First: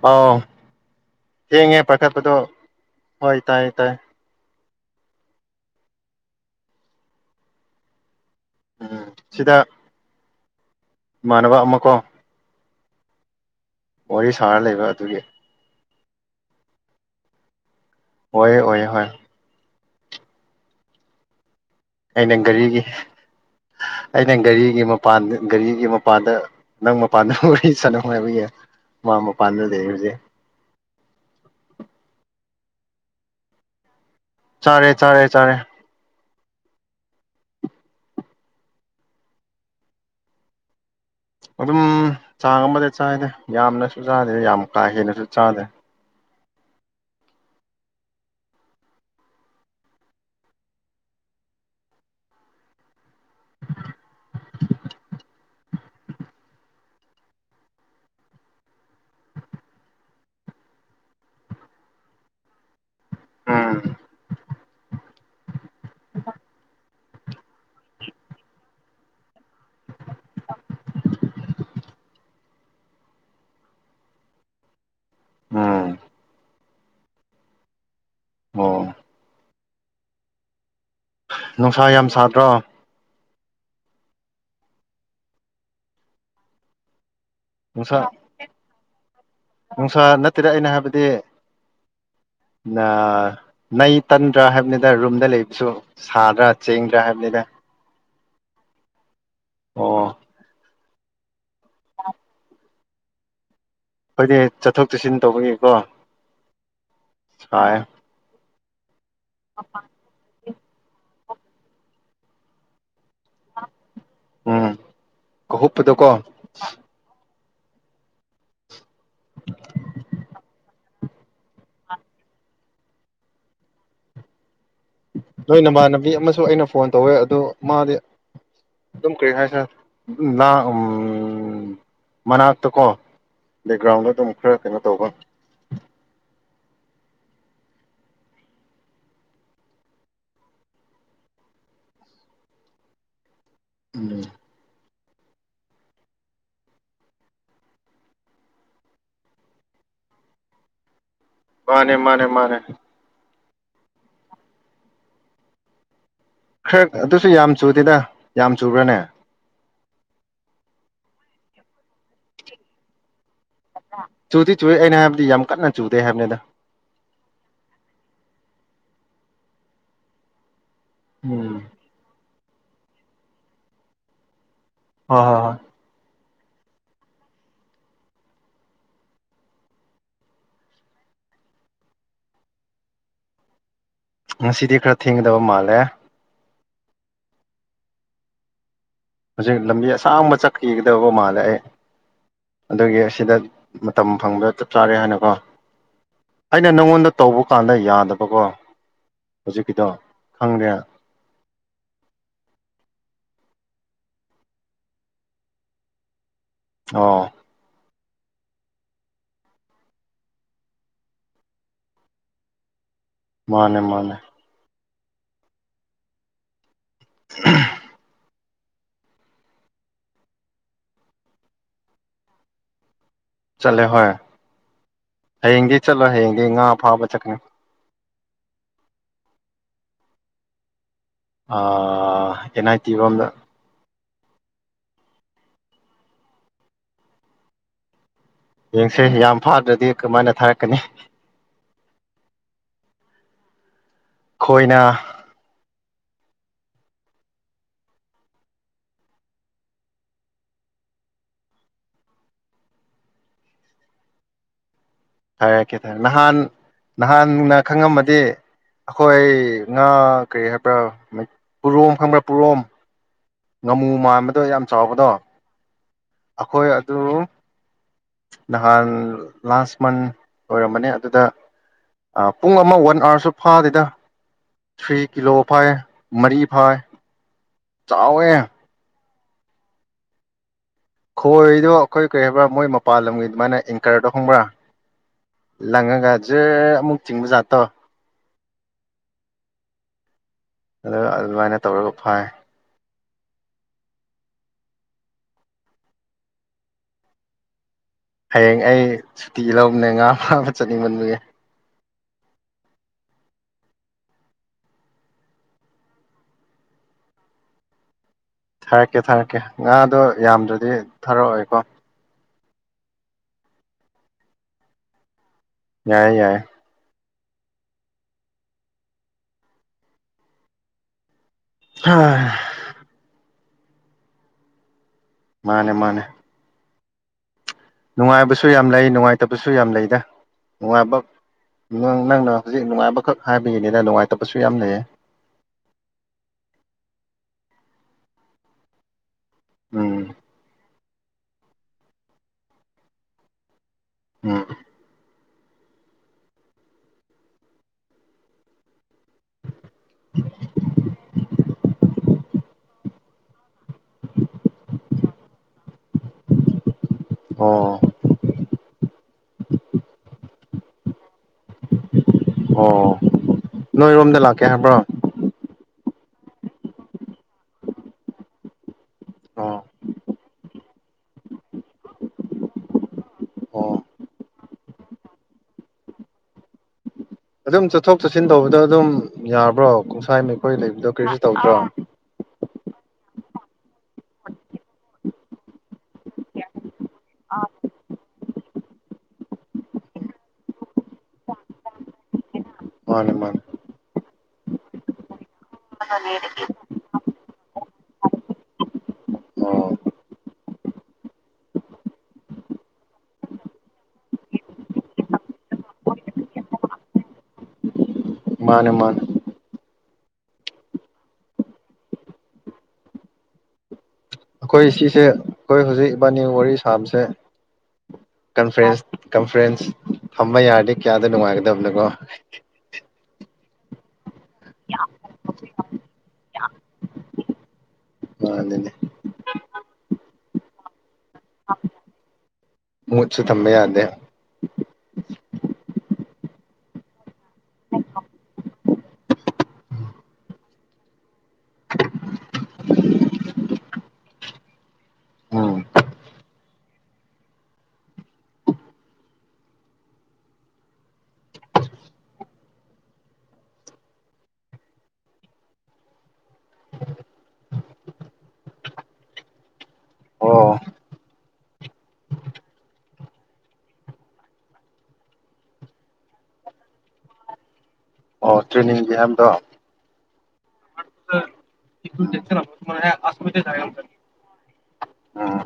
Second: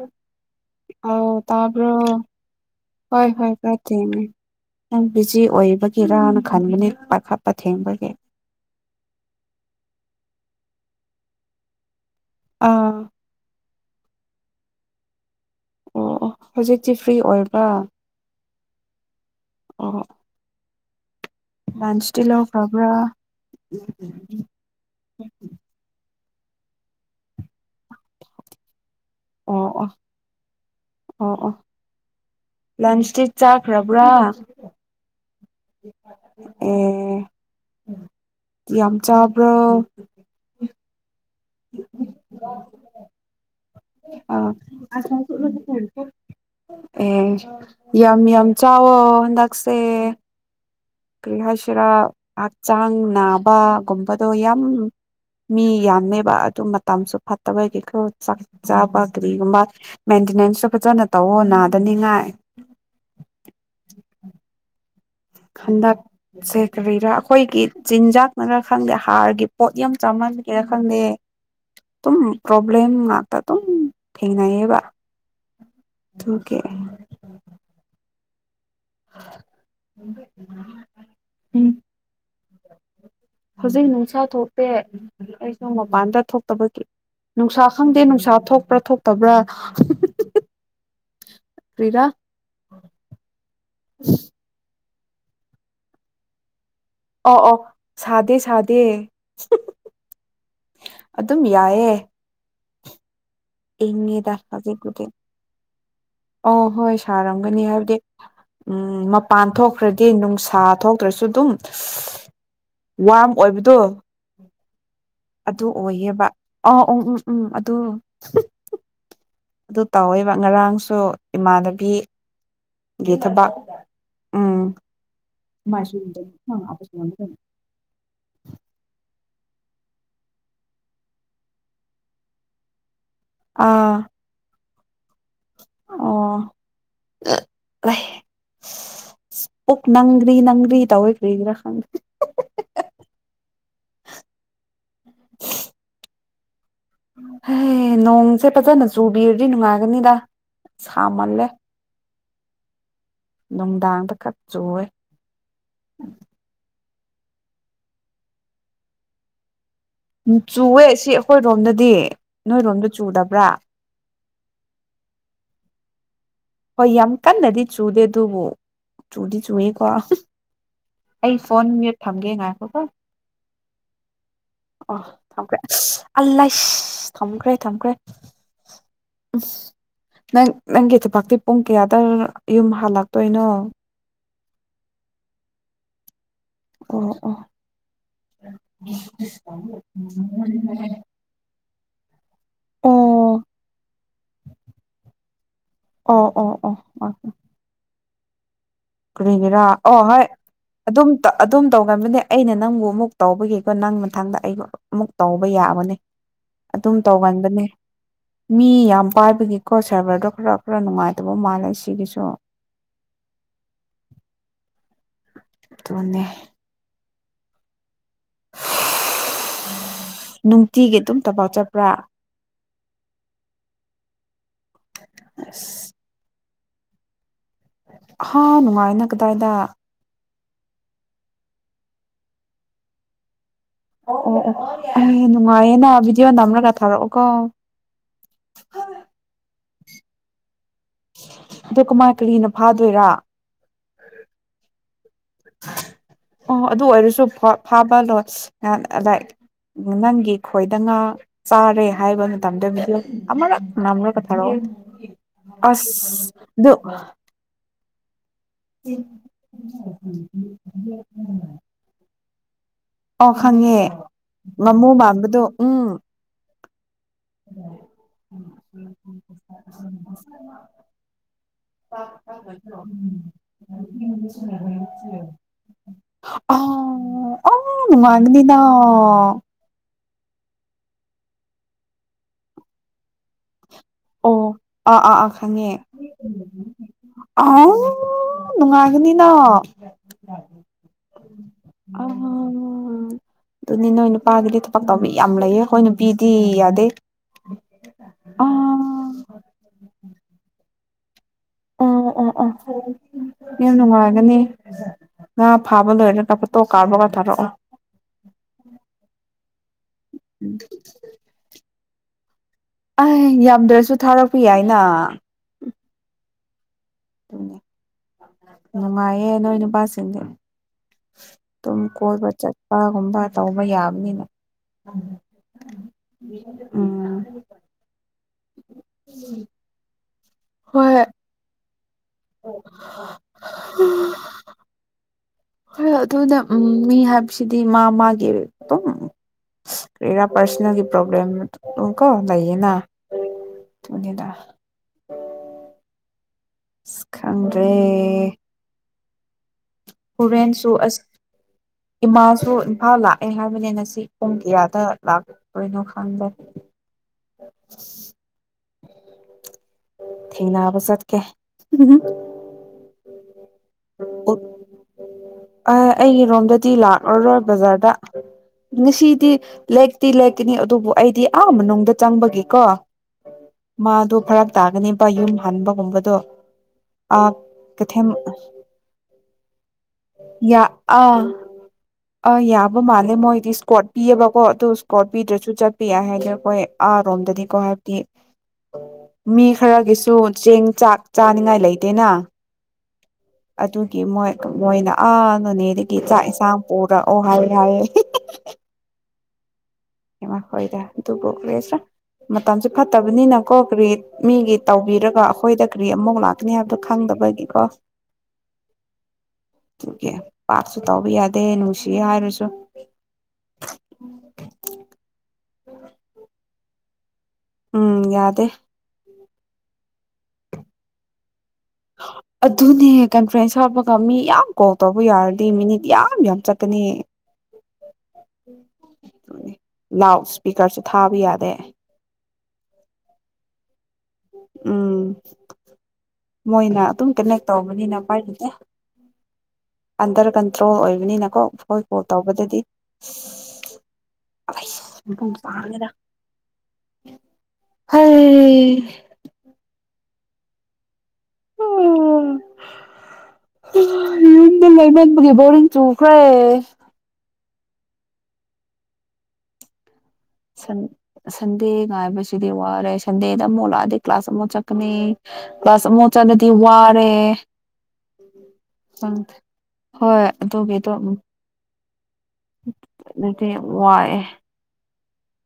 ꯑꯥꯎ ꯑ ꯊꯦꯡꯉꯦ ꯇꯥꯕꯔꯣ ꯄꯥꯏꯈꯠꯄꯗꯣ ꯍꯣꯏ ꯍꯣꯏ ꯇꯥꯏ ꯇꯥꯏ ꯀꯇꯅꯤ ꯅꯪ ꯕꯤꯖꯤ ꯑꯣꯏꯕꯒꯤꯔꯅ ꯈꯟꯕꯅꯦ ꯄꯥꯏꯈꯠꯄ ꯊꯦꯡꯕꯒꯤ ꯎꯝ ꯁꯤꯗ ꯏꯃꯅꯕ ꯑꯃꯃꯀꯣ ꯑꯥ ꯋꯥꯔꯤ ꯁꯥꯔ ꯂꯩꯕ ꯑꯗꯨꯒꯤ ꯑꯣ ꯑꯣ ꯍꯧꯖꯤꯛꯇꯤ ꯐ꯭ꯔꯤ ꯑꯣꯏꯕ꯭ꯔꯥ ꯑꯣꯏꯌꯦ ꯑꯣꯏꯌꯦ ꯍꯣꯏ ꯑꯣ ꯂꯟꯁꯇꯤ ꯑꯩꯅ ꯒꯥꯔꯤꯒꯤ ꯂꯧꯈ꯭ꯔꯕ꯭ꯔꯥ ꯑꯩꯅ ꯒꯥꯔꯤꯒꯤ ꯃꯄꯥꯟꯗ ꯒꯥꯔꯤꯒꯤ ꯃꯄꯥꯟꯗ ꯅꯪ ꯃꯄꯥꯟꯗ ꯋꯥꯔꯤ ꯁꯥꯟꯅꯧ ꯍꯥꯏꯕꯒꯤ ꯃꯥ ꯃꯄꯥꯟꯗ ꯑꯣ ꯂꯩ ꯑꯣ ꯍꯧꯖꯤꯛ ꯑꯣ ꯑꯣ ꯂꯟꯁꯇꯤ ꯆꯥꯈ꯭ꯔꯕ꯭ꯔꯥ ꯆꯔꯦ ꯆꯔꯦ ꯆꯔꯦ ꯑ ꯌꯥꯝꯆꯥꯕ꯭ꯔ ꯑꯗꯨꯝ ꯆꯥꯡ ꯑꯃꯗ ꯆꯥꯏꯗ ꯌꯥꯝꯅꯁꯨ ꯆꯥꯗꯦ ꯑꯥ ꯌꯥꯝ ꯀꯥ ꯍꯦꯟꯅꯁꯨ ꯆꯥꯗꯦ ꯑꯦ ꯌꯥꯝ ꯌꯥꯝ ꯆꯥꯎꯋꯣ ꯍꯟꯗꯛꯁꯦ ꯀ꯭ꯔꯤꯍꯁꯤꯔꯥ ꯍꯛꯆꯥꯡ ꯅꯥꯕꯒꯨꯝꯕꯗꯣ ꯌꯥꯝ ꯃꯤ ꯌꯥꯝꯃꯦꯕ ꯑꯗꯨ ꯃꯇꯝꯁꯨ ꯐꯠꯇꯕ ꯀꯩꯀ ꯆꯥꯛ ꯆꯥꯕ ꯀꯔꯤꯒꯨꯝꯕ ꯃꯦꯟꯇꯦꯅꯦꯟꯁꯇ ꯐꯖꯅ ꯇꯧꯋꯣ ꯅꯥꯗꯅꯤꯡꯉꯥꯏ ꯎꯝ ꯍꯟꯗꯛꯁꯦ ꯀꯔꯤꯔꯥ ꯑꯩꯈꯣꯏꯒꯤ ꯆꯤꯟꯖꯥꯛꯅꯔ ꯈꯪꯗꯦ ꯍꯥꯔꯒꯤ ꯄꯣꯠ ꯌꯥꯝ ꯆꯥꯃꯟꯕꯒꯤꯔꯥ ꯈꯪꯗꯦ ꯑꯗꯨꯝ ꯄ꯭ꯔꯣꯕ꯭ꯂꯦꯝ ꯉꯥꯛꯇ ꯑꯗꯨꯝ ꯊꯦꯡꯅꯩꯌꯦꯕ ꯎꯝ ꯑꯗꯨꯀꯦ ꯑꯣ [inaudible] [unintelligible] ꯅꯨꯡꯁꯥ ꯌꯥꯝ ꯁꯥꯗ꯭ꯔꯣ ꯍꯧꯖꯤꯛ ꯅꯨꯡꯁꯥ ꯊꯣꯛꯇꯦ ꯑꯩꯁꯨ ꯃꯄꯥꯟꯗ ꯊꯣꯛꯇꯕꯒꯤ ꯅꯨꯡꯁꯥ ꯈꯪꯗꯦ ꯅꯨꯡꯁꯥ ꯊꯣꯛꯄ꯭ꯔꯥ ꯊꯣꯛꯇꯕ꯭ꯔꯥ ꯇꯦꯗ ꯑꯩꯅ ꯍꯥꯏꯕꯗꯤ ꯀ꯭ꯔꯤꯔ ꯅ ꯅꯩ ꯇꯟꯗ꯭ꯔꯥ ꯍꯥꯏꯕꯅꯤꯗ ꯔꯨꯝꯗ ꯂꯩꯕꯁꯨ ꯁꯥꯗ꯭ꯔꯥ ꯆꯦꯡꯗ꯭ꯔꯥ ꯍꯥꯏꯞ ꯑꯣ ꯑꯣ ꯁꯥꯗꯦ ꯁꯥꯗꯦ ꯑꯣ ꯑꯗꯨꯝ ꯌꯥꯏꯌꯦ ꯏꯡꯉꯤꯗ ꯑꯩꯈꯣꯏꯗꯤ ꯆꯠꯊꯣꯛ ꯍꯧꯖꯤꯛꯄꯨꯗꯤ ꯆꯠꯁꯤꯟ ꯇꯧꯕꯒꯤꯀꯣ ꯑꯣ ꯍꯣꯏ ꯁꯥꯔꯝꯒꯅꯤ ꯁꯥꯏ ꯍꯥꯏꯕꯗꯤ ꯎꯝ ꯃꯄꯥꯟ ꯊꯣꯛꯈ꯭ꯔꯥ ꯀꯦ ꯅꯨꯡꯁꯥ ꯊꯣꯛꯇ꯭ꯔꯥꯁꯨ ꯑꯗꯨꯝ ꯋꯥꯝ ꯑꯣꯏꯕꯗꯣ ꯎꯝ ꯑꯗꯨ ꯀꯍꯨꯞꯄꯗꯣꯀꯣ ꯑꯣꯏꯌꯦꯕ ꯑꯥ ꯎꯝ ꯎꯝ ꯎꯝ ꯑꯗꯨ ꯑꯗꯨ ꯇꯧꯋꯦꯕ ꯉꯔꯥꯡꯁꯨ ꯏꯃꯥꯟꯅꯕꯤ ꯒꯤ ꯊꯕꯛ ꯎꯝ ꯅꯣꯏ ꯑꯥ ꯅꯃꯥꯟꯅꯕꯤ ꯑꯃꯁꯨ ꯑꯩꯅ ꯐꯣꯟ ꯇꯧꯋꯦ ꯑꯗꯨ ꯃꯥꯗꯤ ꯑꯗꯨꯝ ꯀ꯭ꯔꯤ ꯍꯥꯏꯁꯤꯔ ꯑꯗꯨꯝ ꯂꯥꯡ ꯎꯝ ꯃꯅꯥꯛꯇꯥ ꯀꯣ ꯕꯦꯛꯒ꯭ꯔꯥꯎꯟꯗ ꯑꯗꯨꯝ ꯈꯔ ꯀꯩꯅꯣ ꯇꯧꯕ ꯑꯣ [unintelligible] ꯑꯣꯛ ꯅꯪꯗꯔꯤ ꯅꯪꯗꯔꯤ ꯇꯧꯋꯦ ꯀ꯭ꯔꯤꯒꯤꯔ ꯈꯪꯗꯦ ꯎꯝ ꯍꯦ ꯅꯣꯡꯁꯦ ꯐꯖꯅ ꯆꯨꯕꯤꯔꯗꯤ ꯅꯨꯡꯉꯥꯏꯒꯅꯤꯗ ꯁꯥꯃꯜꯂꯦ ꯃꯥꯅꯦ ꯃꯥꯅꯦ ꯃꯥꯅꯦ ꯅꯨꯡꯗꯥꯡꯗ ꯈꯛ ꯆꯨꯋꯦ ꯈꯔ ꯑꯗꯨꯁꯨ ꯌꯥꯝ ꯆꯨꯗꯦꯗ ꯌꯥꯝ ꯆꯨꯕ꯭ꯔꯅꯦ ꯎꯝ ꯆꯨꯋꯦ ꯁꯤ ꯑꯩꯈꯣꯏꯔꯣꯝꯗꯗꯤ ꯅꯣꯏꯔꯣꯝꯗ ꯆꯨꯗꯕ꯭ꯔꯥ [inaudible] ꯆꯨꯗꯤ ꯆꯨꯏ ꯑꯩꯅ ꯍꯥꯏꯕꯗꯤ ꯌꯥꯝ ꯀꯟꯅ ꯆꯨꯗꯦ ꯍꯥꯏꯕꯅꯤꯗ ꯍꯣꯏ ꯌꯥꯝ ꯀꯟꯅꯗꯤ ꯆꯨꯗꯦ ꯑꯗꯨꯕꯨ ꯆꯨꯗꯤ ꯆꯨꯋꯦꯀꯣ ꯑꯩ ꯎꯝ ꯐꯣꯟ ꯃꯤꯌꯨꯠ ꯊꯝꯒꯦ ꯉꯥꯏꯈꯣꯀꯣ ꯑꯣ ꯍꯣꯏ ꯍꯣꯏ ꯍꯣꯏ ꯊꯝꯈ꯭ꯔꯦ [unintelligible] ꯊꯝꯈ꯭ꯔꯦ ꯊꯝꯈ꯭ꯔꯦ [inaudible] ꯅꯪ ꯅꯪꯒꯤ ꯊꯄꯥꯛꯇꯤ ꯄꯨꯡ ꯀꯌꯥꯗ ꯌꯨꯝ ꯍꯜꯂꯛꯇꯣꯏꯅꯣ ꯉꯁꯤꯗꯤ ꯈꯔ ꯊꯦꯡꯒꯗꯕ ꯃꯥꯜꯂꯦ ꯑꯣ ꯑꯣ ꯍꯨꯖꯤꯛ ꯑꯣ ꯂꯝꯕꯤ ꯑꯁꯥꯡꯕ ꯆꯠꯈꯤꯒꯗꯕ ꯃꯥꯜꯂꯦ ꯑꯩ ꯑꯗꯨꯒꯤ ꯁꯤꯗ ꯃꯇꯝ ꯐꯪꯕ ꯆꯞ ꯆꯥꯔꯦ ꯍꯥꯏꯅꯀꯣ ꯑꯣ ꯑꯣ ꯑꯩꯅ ꯑꯣ ꯅꯪꯉꯣꯟꯗ ꯑꯣ ꯇꯧꯕ ꯀꯥꯟꯗ ꯌꯥꯗꯕꯀꯣ ꯀꯔꯤꯒꯤꯔꯥ ꯍꯧꯖꯤꯛꯀꯤꯗꯣ ꯑꯣ ꯍꯣꯏ ꯈꯪꯗꯦ ꯑꯗꯨꯝ ꯑꯗꯨꯝ ꯇꯧꯒꯟꯕꯅꯦ ꯑꯩꯅ ꯅꯪꯕꯨ ꯑꯃꯨꯛ ꯇꯧꯕꯒꯤꯀꯣ ꯅꯪ ꯃꯊꯪꯗ ꯑꯩꯕꯨ ꯑꯃꯨꯛ ꯇꯧꯕ ꯌꯥꯕꯅꯦ ꯑꯗꯨꯝ ꯑꯣ ꯇꯧꯒꯟꯕꯅꯦ ꯃꯤ ꯌꯥꯝ ꯄꯥꯏꯕꯒꯤꯀꯣ ꯁꯔꯚꯔꯗꯣ ꯈꯔ ꯈꯔ ꯅꯨꯡꯉꯥꯏꯇꯕ ꯃꯥꯜꯂꯦ ꯁꯤꯒꯤꯁꯨ ꯃꯥꯅꯦ ꯃꯥꯅꯦ ꯇꯨꯅꯦ ꯎꯝ ꯅꯨꯡꯇꯤꯒꯤ ꯑꯗꯨꯝ ꯇꯕꯥꯎ ꯆꯠꯄ꯭ꯔꯥ ꯆꯠꯂꯦ ꯍꯣꯏ ꯍꯌꯦꯡꯗꯤ ꯑꯁ ꯆꯠꯂꯣ ꯍꯌꯦꯡꯗꯤ ꯉꯥ ꯐꯥꯕ ꯆꯠꯀꯅꯤ ꯑꯍꯥ ꯅꯨꯡꯉꯥꯏꯅ ꯀꯗꯥꯏꯗ ꯑꯥ ꯑꯦꯟ ꯑꯥꯏ ꯇꯤ ꯔꯣꯝꯗ ꯑꯣ ꯑꯣ ꯑꯦ ꯅꯨꯡꯉꯥꯏꯌꯦ ꯅ ꯕꯤꯗꯤꯑꯣ ꯅꯝꯅꯒ ꯊꯥꯔꯛꯑꯣꯀꯣ ꯌꯦꯡꯁꯦ ꯌꯥꯝ ꯐꯥꯗ꯭ꯔꯗꯤ ꯀꯃꯥꯏꯅ ꯊꯥꯔꯛꯀꯅꯤ ꯑꯗꯣ ꯀꯃꯥꯏ ꯀꯔꯤꯅ ꯐꯥꯗꯣꯏꯔꯥ ꯈꯣꯏꯅ ꯑꯣ ꯑꯗꯨ ꯑꯣꯏꯔꯁꯨ ꯐꯥꯕ ꯂꯣ ꯂꯥꯏ ꯅꯪꯒꯤ ꯈꯣꯏꯗꯅ ꯆꯥꯔꯦ ꯍꯥꯏꯕ ꯃꯇꯝꯗ ꯑꯃꯔꯛ ꯅꯝꯔꯒ ꯀꯊꯔꯛꯑꯣ ꯍꯥꯏꯔꯛꯀꯦ ꯊꯔ ꯅꯍꯥꯟ ꯅꯍꯥꯟꯅ ꯈꯪꯉꯝꯃꯗꯤ ꯑꯩꯈꯣꯏ ꯉꯥ ꯀꯔꯤ ꯍꯥꯏꯕ꯭ꯔꯥ ꯄꯨꯣꯔꯣꯝ ꯈꯪꯕ꯭ꯔꯥ ꯄꯨꯔꯣꯝ ꯑꯣ ꯈꯪꯉꯦ ꯉꯥꯃꯨ ꯃꯥꯟꯕꯗꯣ ꯌꯥꯝ ꯉꯥꯃꯨ ꯆꯥꯎꯕꯗꯣ ꯃꯥꯟꯕꯗꯣ ꯎꯝ ꯑꯩꯈꯣꯏ ꯑꯗꯨ ꯅꯍꯥꯟ ꯂꯥꯁ ꯃꯟ ꯑꯣꯏꯔꯝꯕꯅꯦ ꯑꯗꯨꯗ ꯄꯨꯡ ꯑꯃ ꯋꯥꯟ ꯑꯥꯋꯥꯔꯁꯨ ꯐꯥꯗꯦꯗ ꯊ꯭ꯔꯤ ꯀꯤꯂꯣ ꯐꯥꯏ ꯃꯔꯤ ꯐꯥꯏ ꯑ ꯆꯥꯎꯋꯦ ꯅꯨꯡꯉꯥꯏꯒꯅꯤꯗ ꯈꯣꯏꯗꯣ ꯑꯩꯈꯣꯏ ꯀꯔꯤ ꯍꯥꯏꯕ꯭ꯔꯥ ꯃꯣꯏ ꯃꯄꯥꯟ ꯂꯝꯒꯤ ꯑꯗꯨꯃꯥꯏꯅ ꯀꯔꯗꯣ ꯑꯣ ꯈꯪꯕ꯭ꯔꯥ ꯑꯥ ꯑꯥ ꯑꯥ ꯈꯪꯉꯦ ꯂꯪꯉꯒ ꯖꯔ ꯑꯃꯨꯛ ꯆꯤꯡꯕꯖꯥꯠꯇꯣ ꯑꯥꯎ ꯅꯨꯡꯉꯥꯏꯒꯅꯤꯅ ꯑꯗ ꯑꯗꯨ ꯃꯥꯏꯅ [unintelligible] ꯑꯗꯨꯅꯤ ꯅꯣꯏ ꯅꯨꯄꯥꯒꯤꯗꯤ ꯊꯕꯛ ꯇꯧꯕꯩ ꯌꯥꯝ ꯂꯩꯌꯦ ꯍꯣꯏ ꯅꯨꯄꯤꯗꯤ ꯌꯥꯗꯦ ꯑ ꯍꯌꯦꯡ ꯑꯩ ꯁꯨꯇꯤ ꯂꯧꯕꯅꯦ ꯉꯥ ꯐꯥꯕ ꯆꯠꯅꯤꯡꯃꯟꯕꯒꯤ ꯑꯣ ꯑꯣ ꯑꯣ ꯌꯥꯝ ꯅꯨꯡꯉꯥꯏꯒꯅꯤ ꯉꯥ ꯐꯥꯕ ꯂꯣꯏꯔꯒꯥ ꯐꯣꯠꯇꯣ ꯀꯥꯔꯒ ꯊꯥꯔꯛꯑꯣ ꯊꯥꯔꯛꯀꯦ ꯊꯥꯔꯛꯀꯦ ꯉꯥꯗꯣ ꯌꯥꯝꯗ꯭ꯔꯗꯤ ꯊꯥꯔꯛꯑꯣꯏꯀꯣ ꯑꯩ ꯌꯥꯝꯗ꯭ꯔꯁꯨ ꯊꯥꯔꯛꯄ ꯌꯥꯏꯅ ꯌꯥꯏꯌꯦ ꯌꯥꯏꯌꯦ ꯎꯝ ꯅꯨꯡꯉꯥꯏꯌꯦ ꯅꯣꯏ ꯅꯨꯄꯥꯁꯤꯡꯗꯤ ꯇꯨꯝ ꯀꯣꯏꯕ ꯆꯠꯄꯒꯨꯝꯕ ꯇꯧꯕ ꯌꯥꯕꯅꯤꯅ ꯃꯥꯅꯦ ꯃꯥꯅꯦ ꯎꯝ ꯅꯨꯡꯉꯥꯏꯕꯁꯨ ꯌꯥꯝ ꯂꯩ ꯅꯨꯡꯉꯥꯏꯇꯕꯁꯨ ꯌꯥꯝ ꯂꯩꯗ ꯍꯣꯏ ꯅꯨꯡꯉꯥꯏꯕ ꯅꯪꯅ ꯍꯧꯖꯤꯛ ꯅꯨꯡꯉꯥꯏꯕꯈꯛ ꯍꯥꯏꯕꯒꯤꯅꯤꯗ ꯅꯨꯡꯉꯥꯏꯇꯕꯁꯨ ꯌꯥꯝ ꯂꯩꯌꯦ ꯍꯣꯏ ꯑꯗꯨꯅ ꯎꯝ ꯃꯤ ꯍꯥꯏꯕꯁꯤꯗꯤ ꯃꯥ ꯃꯥꯒꯤ ꯑꯗꯨꯝ ꯎꯝ ꯀꯔꯤꯔ ꯄꯔꯁꯅꯦꯜꯒꯤ ꯄ꯭ꯔꯣꯕ꯭ꯂꯦꯝꯀꯣ ꯂꯩꯌꯦꯅ ꯑꯗꯨꯅꯦꯗ ꯎꯝ ꯈꯪꯗ꯭ꯔꯦ ꯍꯨꯔꯦꯟꯁꯨ ꯑꯁ ꯏꯃꯥꯁꯨ ꯏꯝꯐꯥꯜ ꯂꯥꯛꯑꯦ ꯍꯥꯏꯕꯅꯦ ꯉꯁꯤ ꯄꯨꯡ ꯀꯌꯥꯗ ꯂꯥꯛ ꯀꯩꯅꯣ ꯈꯪꯗꯦ ꯑꯣ ꯊꯦꯡꯅꯕ ꯆꯠꯀꯦ ꯑꯣ ꯅꯣꯏꯔꯣꯝꯗ ꯂꯥꯛꯀꯦ ꯍꯥꯏꯕ꯭ꯔꯣ ꯑꯩ ꯑꯩꯒꯤ ꯔꯣꯝꯗꯗꯤ ꯂꯥꯛꯂꯔꯣꯏ ꯕꯖꯥꯔꯗ ꯉꯁꯤꯗꯤ ꯑꯣ ꯂꯦꯛꯇꯤ ꯂꯦꯛꯀꯅꯤ ꯑꯗꯨꯕꯨ ꯑꯩꯗꯤ ꯑꯥ ꯃꯅꯨꯡꯗ ꯆꯪꯕꯒꯤꯀꯣ ꯑꯣ ꯃꯥꯗꯨ ꯐꯔꯛ ꯇꯥꯒꯅꯦꯕ ꯌꯨꯝ ꯍꯟꯕꯒꯨꯝꯕꯗꯣ ꯑꯥ ꯑꯗꯨꯝ ꯆꯠꯊꯣꯛ ꯀꯩꯊꯦꯜ ꯆꯠꯁꯤꯟ ꯇꯧꯕꯗ ꯑꯗꯨꯝ ꯌꯥꯕ꯭ꯔꯣ ꯀꯨꯡꯁꯥꯏ ꯅꯈꯣꯏ ꯂꯩꯕꯗꯣ ꯀꯔꯤꯁꯨ ꯇꯧꯗ꯭ꯔꯣ ꯑ ꯌꯥꯕ ꯃꯥꯜꯂꯦ ꯃꯣꯏꯗꯤ ꯏꯁꯀꯣꯔꯠ ꯄꯤꯑ‌ꯦꯕꯀꯣ ꯑꯗꯨ ꯏꯁ꯭ꯀꯣꯔꯠ ꯄꯤꯗ꯭ꯔꯁꯨ ꯆꯠꯄ ꯌꯥꯏ ꯍꯥꯏꯅ ꯃ‌ꯣꯏ ꯑꯥꯔꯣꯝꯗꯗꯤꯀꯣ ꯍꯥꯏꯕꯗꯤ ꯃꯤ ꯈꯔꯒꯤꯁꯨ ꯆꯦꯡ ꯆꯥꯛ ꯆꯥꯅꯤꯡꯉꯥꯏ ꯂꯩꯇꯦꯅ ꯃꯥꯅꯦ ꯃꯥꯅꯦ ꯑꯗꯨꯒꯤ ꯃꯣꯏ ꯃꯣꯏꯅ ꯑꯥ ꯅꯣꯅꯦꯗꯒꯤ ꯆꯥꯛ ꯏꯟꯁꯥꯡ ꯄꯨꯔꯛꯑꯣ ꯍꯥꯏ ꯍꯥꯏꯌꯦ ꯑꯣ ꯏꯃꯥ ꯈꯣꯏꯗ ꯑꯗꯨꯕꯨ [unintelligible] ꯃꯇꯝꯁꯨ ꯐꯠꯇꯕꯅꯤꯅꯀꯣ ꯀꯔꯤꯠ ꯃꯤꯒꯤ ꯇꯧꯕꯤꯔꯒ ꯑꯩꯈꯣꯏꯗ ꯀꯔꯤ ꯑꯃꯨꯛ ꯂꯥꯛꯀꯅꯤ ꯍꯥꯏꯕꯗꯣ ꯈꯪꯗꯕꯒꯤꯀꯣ ꯃꯥꯅꯦ ꯃꯥꯅꯦ ꯑꯗꯨꯒꯤ ꯄꯥꯛꯁꯨ ꯇꯧꯕ ꯌꯥꯗꯦ ꯅꯨꯡꯁꯤ ꯍꯥꯏꯔꯁꯨ ꯑꯩꯈꯣꯏ ꯁꯤꯁꯦ ꯑꯩꯈꯣꯏ ꯍꯧꯖꯤꯛ ꯏꯕꯥꯅꯤ ꯋꯥꯔꯤ ꯁꯥꯕꯁꯦ ꯎꯝ ꯌꯥꯗꯦ ꯀꯟꯐ꯭ꯔꯦꯟꯁ ꯀꯟꯐ꯭ꯔꯦꯟꯁ ꯊꯝꯕ ꯌꯥꯔꯗꯤ ꯀꯌꯥꯗ ꯅꯨꯡꯉꯥꯏꯒꯗꯕꯅꯣꯀꯣ ꯑꯗꯨꯅꯦ ꯀꯟꯐ꯭ꯔꯦꯟꯁ ꯍꯥꯞꯄꯒ ꯃꯤ ꯌꯥꯝ ꯀꯣꯜ ꯇꯧꯕ ꯌꯥꯔꯗꯤ ꯃꯤꯅꯤꯠ ꯌꯥꯝ ꯌꯥꯝ ꯆꯠꯀꯅꯤ ꯃꯥꯅꯤꯅꯦ ꯑꯗꯨꯅꯤ ꯂꯥꯎꯠ ꯏꯁꯄꯤꯀꯔꯁꯨ ꯊꯥꯕ ꯌꯥꯗꯦ ꯃꯨꯠꯁꯨ ꯊꯝꯕ ꯌꯥꯗꯦ ꯎꯝ ꯃꯣꯏꯅ ꯑꯗꯨꯝ ꯀꯅꯦꯛ ꯇꯧꯕꯅꯤꯅ ꯎꯄꯥꯏ ꯂꯩꯇ‌ꯦ ꯑꯟꯗꯔ ꯀꯟꯇ꯭ꯔꯣꯜ ꯑꯣꯏꯕꯅꯤꯅꯀꯣ ꯈ‌ꯣꯏ ꯀꯣꯜ ꯇꯧꯕꯗꯗꯤ ꯑꯩꯆ [unintelligible] ꯎꯝ ꯆꯥꯒ‌ꯦꯔꯥ ꯍꯩ [unintelligible] ꯌꯨꯝꯗ ꯂꯩꯃꯟꯕꯒꯤ ꯕꯣꯔꯤꯡ ꯆꯨꯈ꯭ꯔꯦ ꯑꯣ ꯁꯟ ꯁꯟꯗꯦ ꯉꯥꯏꯕꯁꯤꯗꯤ ꯋꯥꯔꯦ ꯁꯟꯗꯦꯗ ꯑꯃꯨꯛ ꯂꯥꯛꯑꯗꯤ ꯀ꯭ꯂꯥꯁ ꯑꯃꯨꯛ ꯆꯠꯀꯅꯤ ꯀ꯭ꯂꯥꯁ ꯑꯃꯨꯛ ꯆꯠꯂꯗꯤ ꯋꯥꯔꯦ ꯑꯣ ꯇ꯭ꯔꯦꯅꯤꯡꯒꯤ ꯍꯥꯏꯕꯗꯣ ꯈꯪꯗ‌ꯦ ꯍꯣꯏ ꯑꯗꯨꯒꯤꯗ‌ꯣ ꯎꯝ [unintelligible] ꯋꯥꯏꯑꯦ ꯎꯝ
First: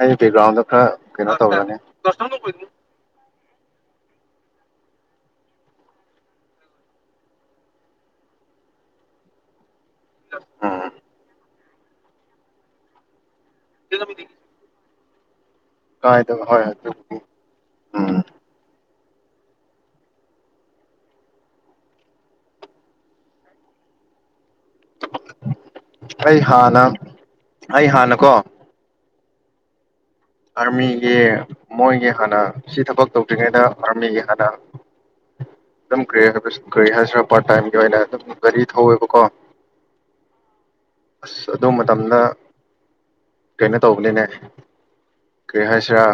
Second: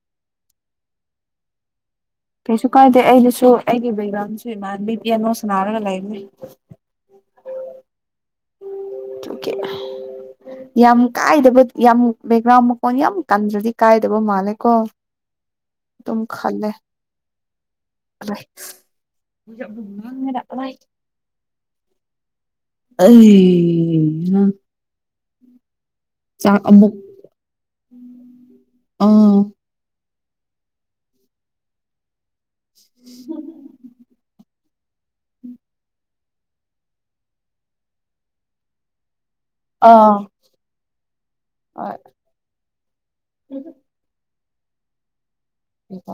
ꯑꯩ ꯕꯦꯛꯒ꯭ꯔꯥꯎꯟꯗ ꯈꯔ ꯀꯩꯅꯣ ꯇꯧꯔꯅꯦ [unintelligible] ꯀꯩꯁꯨ ꯀꯥꯏꯗꯦ ꯑꯩꯗꯁꯨ ꯑꯩꯒꯤ ꯕꯩꯒ꯭ꯔꯥꯎꯟꯁ‌ꯦ ꯏꯃꯥꯟꯕꯤ ꯄꯤꯌꯥꯅꯣ ꯁꯅꯥꯔꯒ ꯂꯩꯕꯅꯤ [unintelligible] ꯎꯝ ꯌꯥꯝ ꯀꯥꯏꯗꯕ ꯌꯥꯝ ꯕꯦꯛꯒ꯭ꯔꯥꯎꯟ ꯃꯈꯣꯟ ꯌꯥꯝ ꯀꯟꯗ꯭ꯔꯗꯤ ꯀꯥꯏꯗꯕ ꯃꯥꯜꯂꯦꯀꯣ ꯗꯨꯝ ꯀꯥꯏꯗ ꯍꯣꯏ ꯈꯜꯂꯦ ꯑꯗꯨꯕꯨꯗꯤ ꯎꯝ [unintelligible] ꯑꯩꯍꯥ ꯑꯩ ꯍꯥꯟꯅ ꯑꯃꯨꯛ ꯑꯩ ꯍꯥꯟꯅꯀꯣ ꯑꯥ ꯑꯥꯔꯃꯤꯒꯤ ꯃꯣꯏꯒꯤ ꯍꯥꯟꯅ ꯁꯤ ꯊꯕꯛ ꯇꯧꯗ꯭ꯔꯤꯉꯩꯗ ꯑꯥꯔꯃꯤꯒꯤ ꯍꯥꯟꯅ ꯑꯗꯨꯝ ꯀꯔꯤ ꯍꯥꯏꯕꯁ ꯀꯔꯤ ꯍꯥꯏꯁꯤꯔꯥ ꯄꯥꯔꯠ ꯇꯥꯏꯝꯒꯤ ꯑꯣꯏꯅ ꯑꯗꯨꯝ ꯒꯥꯔꯤ ꯊꯧꯋꯦꯕꯀꯣ ꯑꯥ ꯑꯁ ꯑꯗꯨ ꯃꯇꯝꯗ ꯀꯩꯅꯣ ꯇꯧꯕꯅꯤꯅꯦ ꯀꯔꯤ ꯑꯣ ꯍꯥꯏꯁꯤꯔꯥ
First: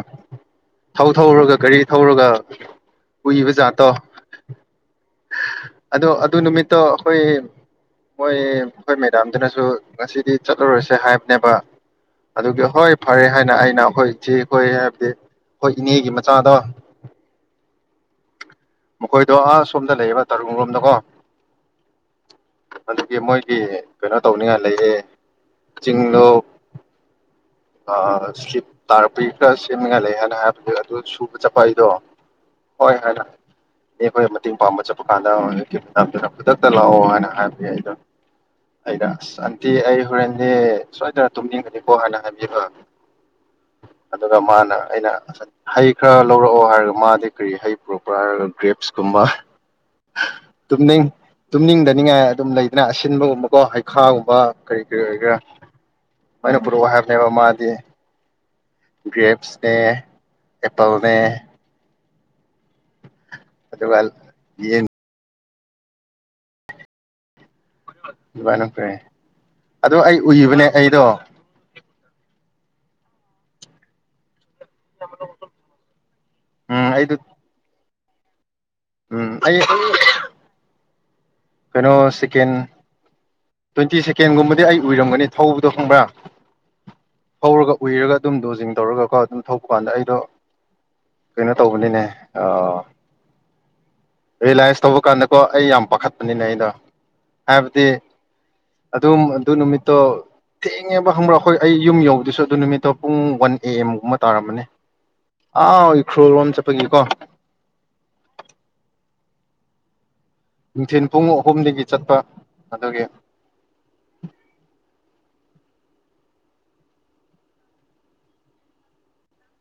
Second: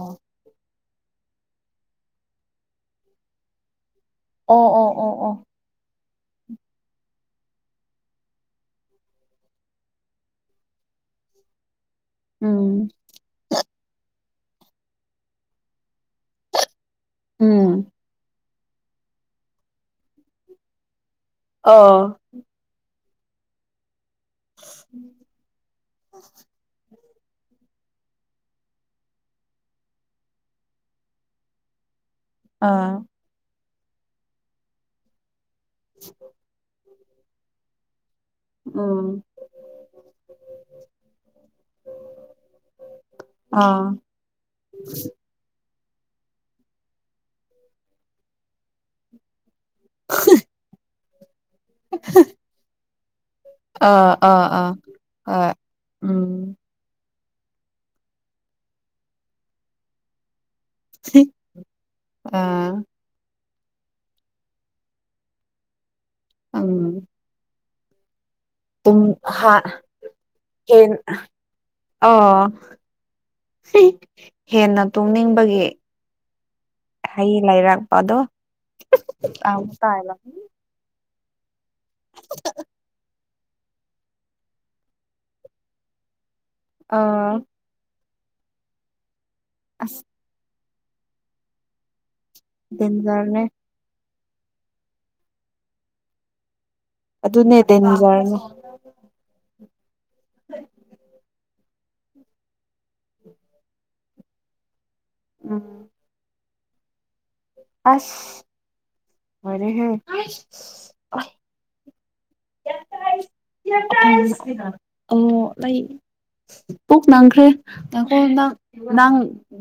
ꯊꯧ ꯊꯧꯔꯒ ꯒꯥꯔꯤ ꯊꯧꯔꯒ ꯎꯏꯕ ꯖꯥꯠꯇꯣ ꯑꯣ ꯑꯣ ꯑꯣ ꯑꯣ ꯑꯗꯣ ꯑꯗꯨ ꯅꯨꯃꯤꯠꯇꯣ ꯑꯈꯣꯏ ꯃꯣꯏ ꯑꯩꯈꯣꯏ ꯃꯦꯗꯥꯝꯗꯨꯅꯁꯨ ꯉꯁꯤꯗꯤ ꯆꯠꯂꯨꯔꯁꯦ ꯍꯥꯏꯕꯅꯦꯕ ꯑꯗꯨꯒꯤ ꯎꯝ ꯍꯣꯏ ꯐꯔꯦ ꯍꯥꯏꯅ ꯑꯩꯅ ꯑꯩꯈꯣꯏ ꯏꯆꯦ ꯈꯣꯏ ꯍꯥꯏꯕꯗꯤ ꯑꯩꯈꯣꯏ ꯏꯅꯦꯒꯤ ꯃ ꯆꯥꯗ ꯃꯈꯣꯏꯗꯣ ꯑꯥꯁꯣꯝꯗ ꯂꯩꯌꯦꯕ ꯇꯔꯨꯡ ꯂꯣꯝꯗꯀꯣ ꯑ ꯑꯗꯨꯒꯤ ꯃꯣꯏꯒꯤ ꯀꯩꯅꯣ ꯇꯧꯅꯤꯡꯉꯥꯏ ꯂꯩꯌꯦ ꯆꯤꯡꯗꯣ ꯑꯥ ꯁꯇ꯭ꯔ꯭ꯤꯞ ꯇꯥꯔꯛꯄꯩ ꯈꯔ ꯁꯦꯝꯅꯤꯉꯥꯏ ꯂꯩ ꯍꯥꯏꯅ ꯍꯥꯏꯕꯅꯦ ꯑꯗꯨ ꯁꯨꯕ ꯆꯠꯄ ꯑꯩꯗꯣ ꯍꯣꯏ ꯑꯥ ꯍꯥꯏꯅ ꯗꯩ ꯑꯩꯈꯣꯏ ꯃꯇꯦꯡ ꯄꯥꯡꯕ ꯆꯠꯄ ꯀꯥꯟꯗ ꯃꯇꯝꯗꯨꯅ ꯈꯨꯗꯛ ꯇ ꯂꯥꯛꯑꯣ ꯍꯥꯏꯅ ꯍꯥꯏꯕꯒꯤ ꯑꯩꯗꯣ ꯑꯩꯅ ꯎꯝ ꯑꯁ ꯑꯟꯇꯤ ꯑꯩ ꯍꯣꯔꯦꯟꯗꯤ ꯁꯣꯏꯗꯅ ꯇꯨꯝꯅꯤꯡꯒꯅꯤꯀꯣ ꯍꯥꯏꯅ ꯍꯥꯏꯕꯅꯦꯕ ꯑꯥ ꯑꯗꯨꯒ ꯃꯥꯅ ꯑꯩꯅ ꯍꯩ ꯈꯔ ꯂꯧꯔꯛꯑꯣ ꯍꯥꯏꯔꯒ ꯃꯥꯗꯤ ꯀꯔꯤ ꯍꯩ ꯄꯣꯔꯛꯄ꯭ꯔꯥ ꯍꯥꯏꯔꯒ ꯒ꯭ꯔꯦꯞꯁꯀꯨꯝꯕ ꯇꯨꯝꯅꯤꯡ ꯇꯨꯝꯅꯤꯡꯗꯅꯤꯡꯉꯥꯏ ꯑꯗꯨꯝ ꯂꯩꯗꯅ ꯑꯁꯤꯟꯕꯒꯨꯝꯕ ꯀꯣ ꯑꯥ ꯍꯩꯈꯥꯒꯨꯝꯕ ꯑꯥ ꯀꯔꯤ ꯀꯔꯤ ꯑꯣꯏꯒꯦꯔꯥ ꯑꯥ ꯍꯣꯏ ꯎꯝ ꯃꯥꯏꯅ ꯄꯨꯔꯛꯑꯣ ꯍꯥꯏꯕꯅꯦꯕ ꯃꯥꯗꯤ ꯒ꯭ꯔꯦꯞꯁꯅꯦ ꯑꯦꯄꯜꯅꯦ ꯑꯥ ꯑꯗꯨꯒꯥꯜ ꯌꯦꯟ ꯑꯝ [unintelligible] ꯈ꯭ꯔꯦ ꯍꯥ ꯑꯗꯣ ꯑꯩ ꯎꯏꯕꯅꯦ ꯍꯦꯟ ꯑꯩꯗꯣ ꯑꯣ ꯍꯦꯟꯅ ꯇꯨꯝꯅꯤꯡꯕꯒꯤ ꯎꯝ ꯑꯩꯗꯣ ꯍꯩ ꯂꯩꯔꯛꯄꯗꯣ ꯎꯝ ꯑꯩ ꯑꯥ [unintelligible] ꯀꯩꯅꯣ ꯁꯦꯀꯦꯟ ꯇ꯭ꯋꯦꯟꯇꯤ ꯁꯦꯀꯦꯟꯒꯨꯝꯕꯗꯤ ꯑꯩ ꯎꯏꯔꯝꯒꯅꯤ ꯊꯧꯕꯗꯣ ꯈꯪꯕ꯭ꯔꯥ ꯑꯥ ꯊꯧꯔꯒ ꯎꯏꯔꯒ ꯑꯗꯨꯝ ꯗꯣꯖꯤꯡ ꯇꯧꯔꯒꯀꯣ ꯑꯗꯨꯝ ꯊꯧꯕꯀꯥꯟꯗ ꯑꯁ ꯑꯩꯗꯣ ꯀꯩꯅꯣ ꯇꯧꯕꯅꯤꯅꯦ ꯑꯣ ꯗꯦꯟꯖꯔꯅꯦ ꯔꯤꯂꯥꯏꯁ ꯇꯧꯕ ꯀꯥꯟꯗꯀꯣ ꯑꯩ ꯌꯥꯝ ꯄꯥꯈꯠꯄꯅꯤꯅꯦ ꯑꯩꯗꯣ ꯑꯗꯨꯅꯦ ꯍꯥꯏꯕꯗꯤ ꯗꯦꯟꯖꯔꯅꯤ ꯑꯗꯨꯝ ꯑꯗꯨ ꯅꯨꯃꯤꯠꯇꯣ ꯊꯦꯡꯉꯦꯕ ꯈꯪꯕ꯭ꯔꯥ ꯑꯩꯈꯣꯏ ꯑꯩ ꯌꯨꯝ ꯌꯧꯕꯗꯁꯨ ꯑꯗꯨ ꯅꯨꯃꯤꯠꯇꯣ ꯄꯨꯡ ꯋꯥꯟ ꯑꯦ ꯑꯦꯝꯒꯨꯝꯕ ꯇꯥꯔꯝꯃꯅꯤ ꯎꯝ ꯑꯥꯎ ꯏꯈ꯭ꯔꯨꯜ ꯂꯣꯝ ꯆꯠꯄꯒꯤꯀꯣ ꯑꯁ ꯂꯣꯏꯔꯦꯍꯦ ꯅꯨꯡꯊꯤꯟ ꯄꯨꯡ ꯑꯍꯨꯝꯗꯒꯤ ꯆꯠꯄ ꯑꯗꯨꯒꯤ [unintelligible] ꯑꯣ ꯂꯩꯥ ꯄꯨꯛ ꯅꯪꯈ꯭ꯔꯦ ꯉꯥꯏꯈꯣ ꯅꯪ ꯅꯪ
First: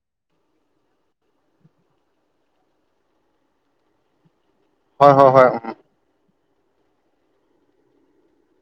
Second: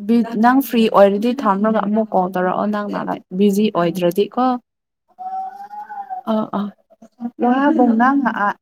ꯕꯤ ꯅꯪ ꯐ꯭ꯔꯤ ꯑꯣꯏꯔꯗꯤ ꯊꯝꯔꯒ ꯑꯃꯨꯛ ꯀꯣꯜ ꯇꯧꯔꯛꯑꯣ ꯅꯪꯅ ꯕꯤꯖꯤ ꯑꯣꯏꯗ꯭ꯔꯗꯤꯀꯣ ꯍꯣꯏ ꯍꯣꯏ ꯍꯣꯏ ꯎꯝ ꯑ ꯑ ꯋꯥꯕꯅꯥ ꯑꯥ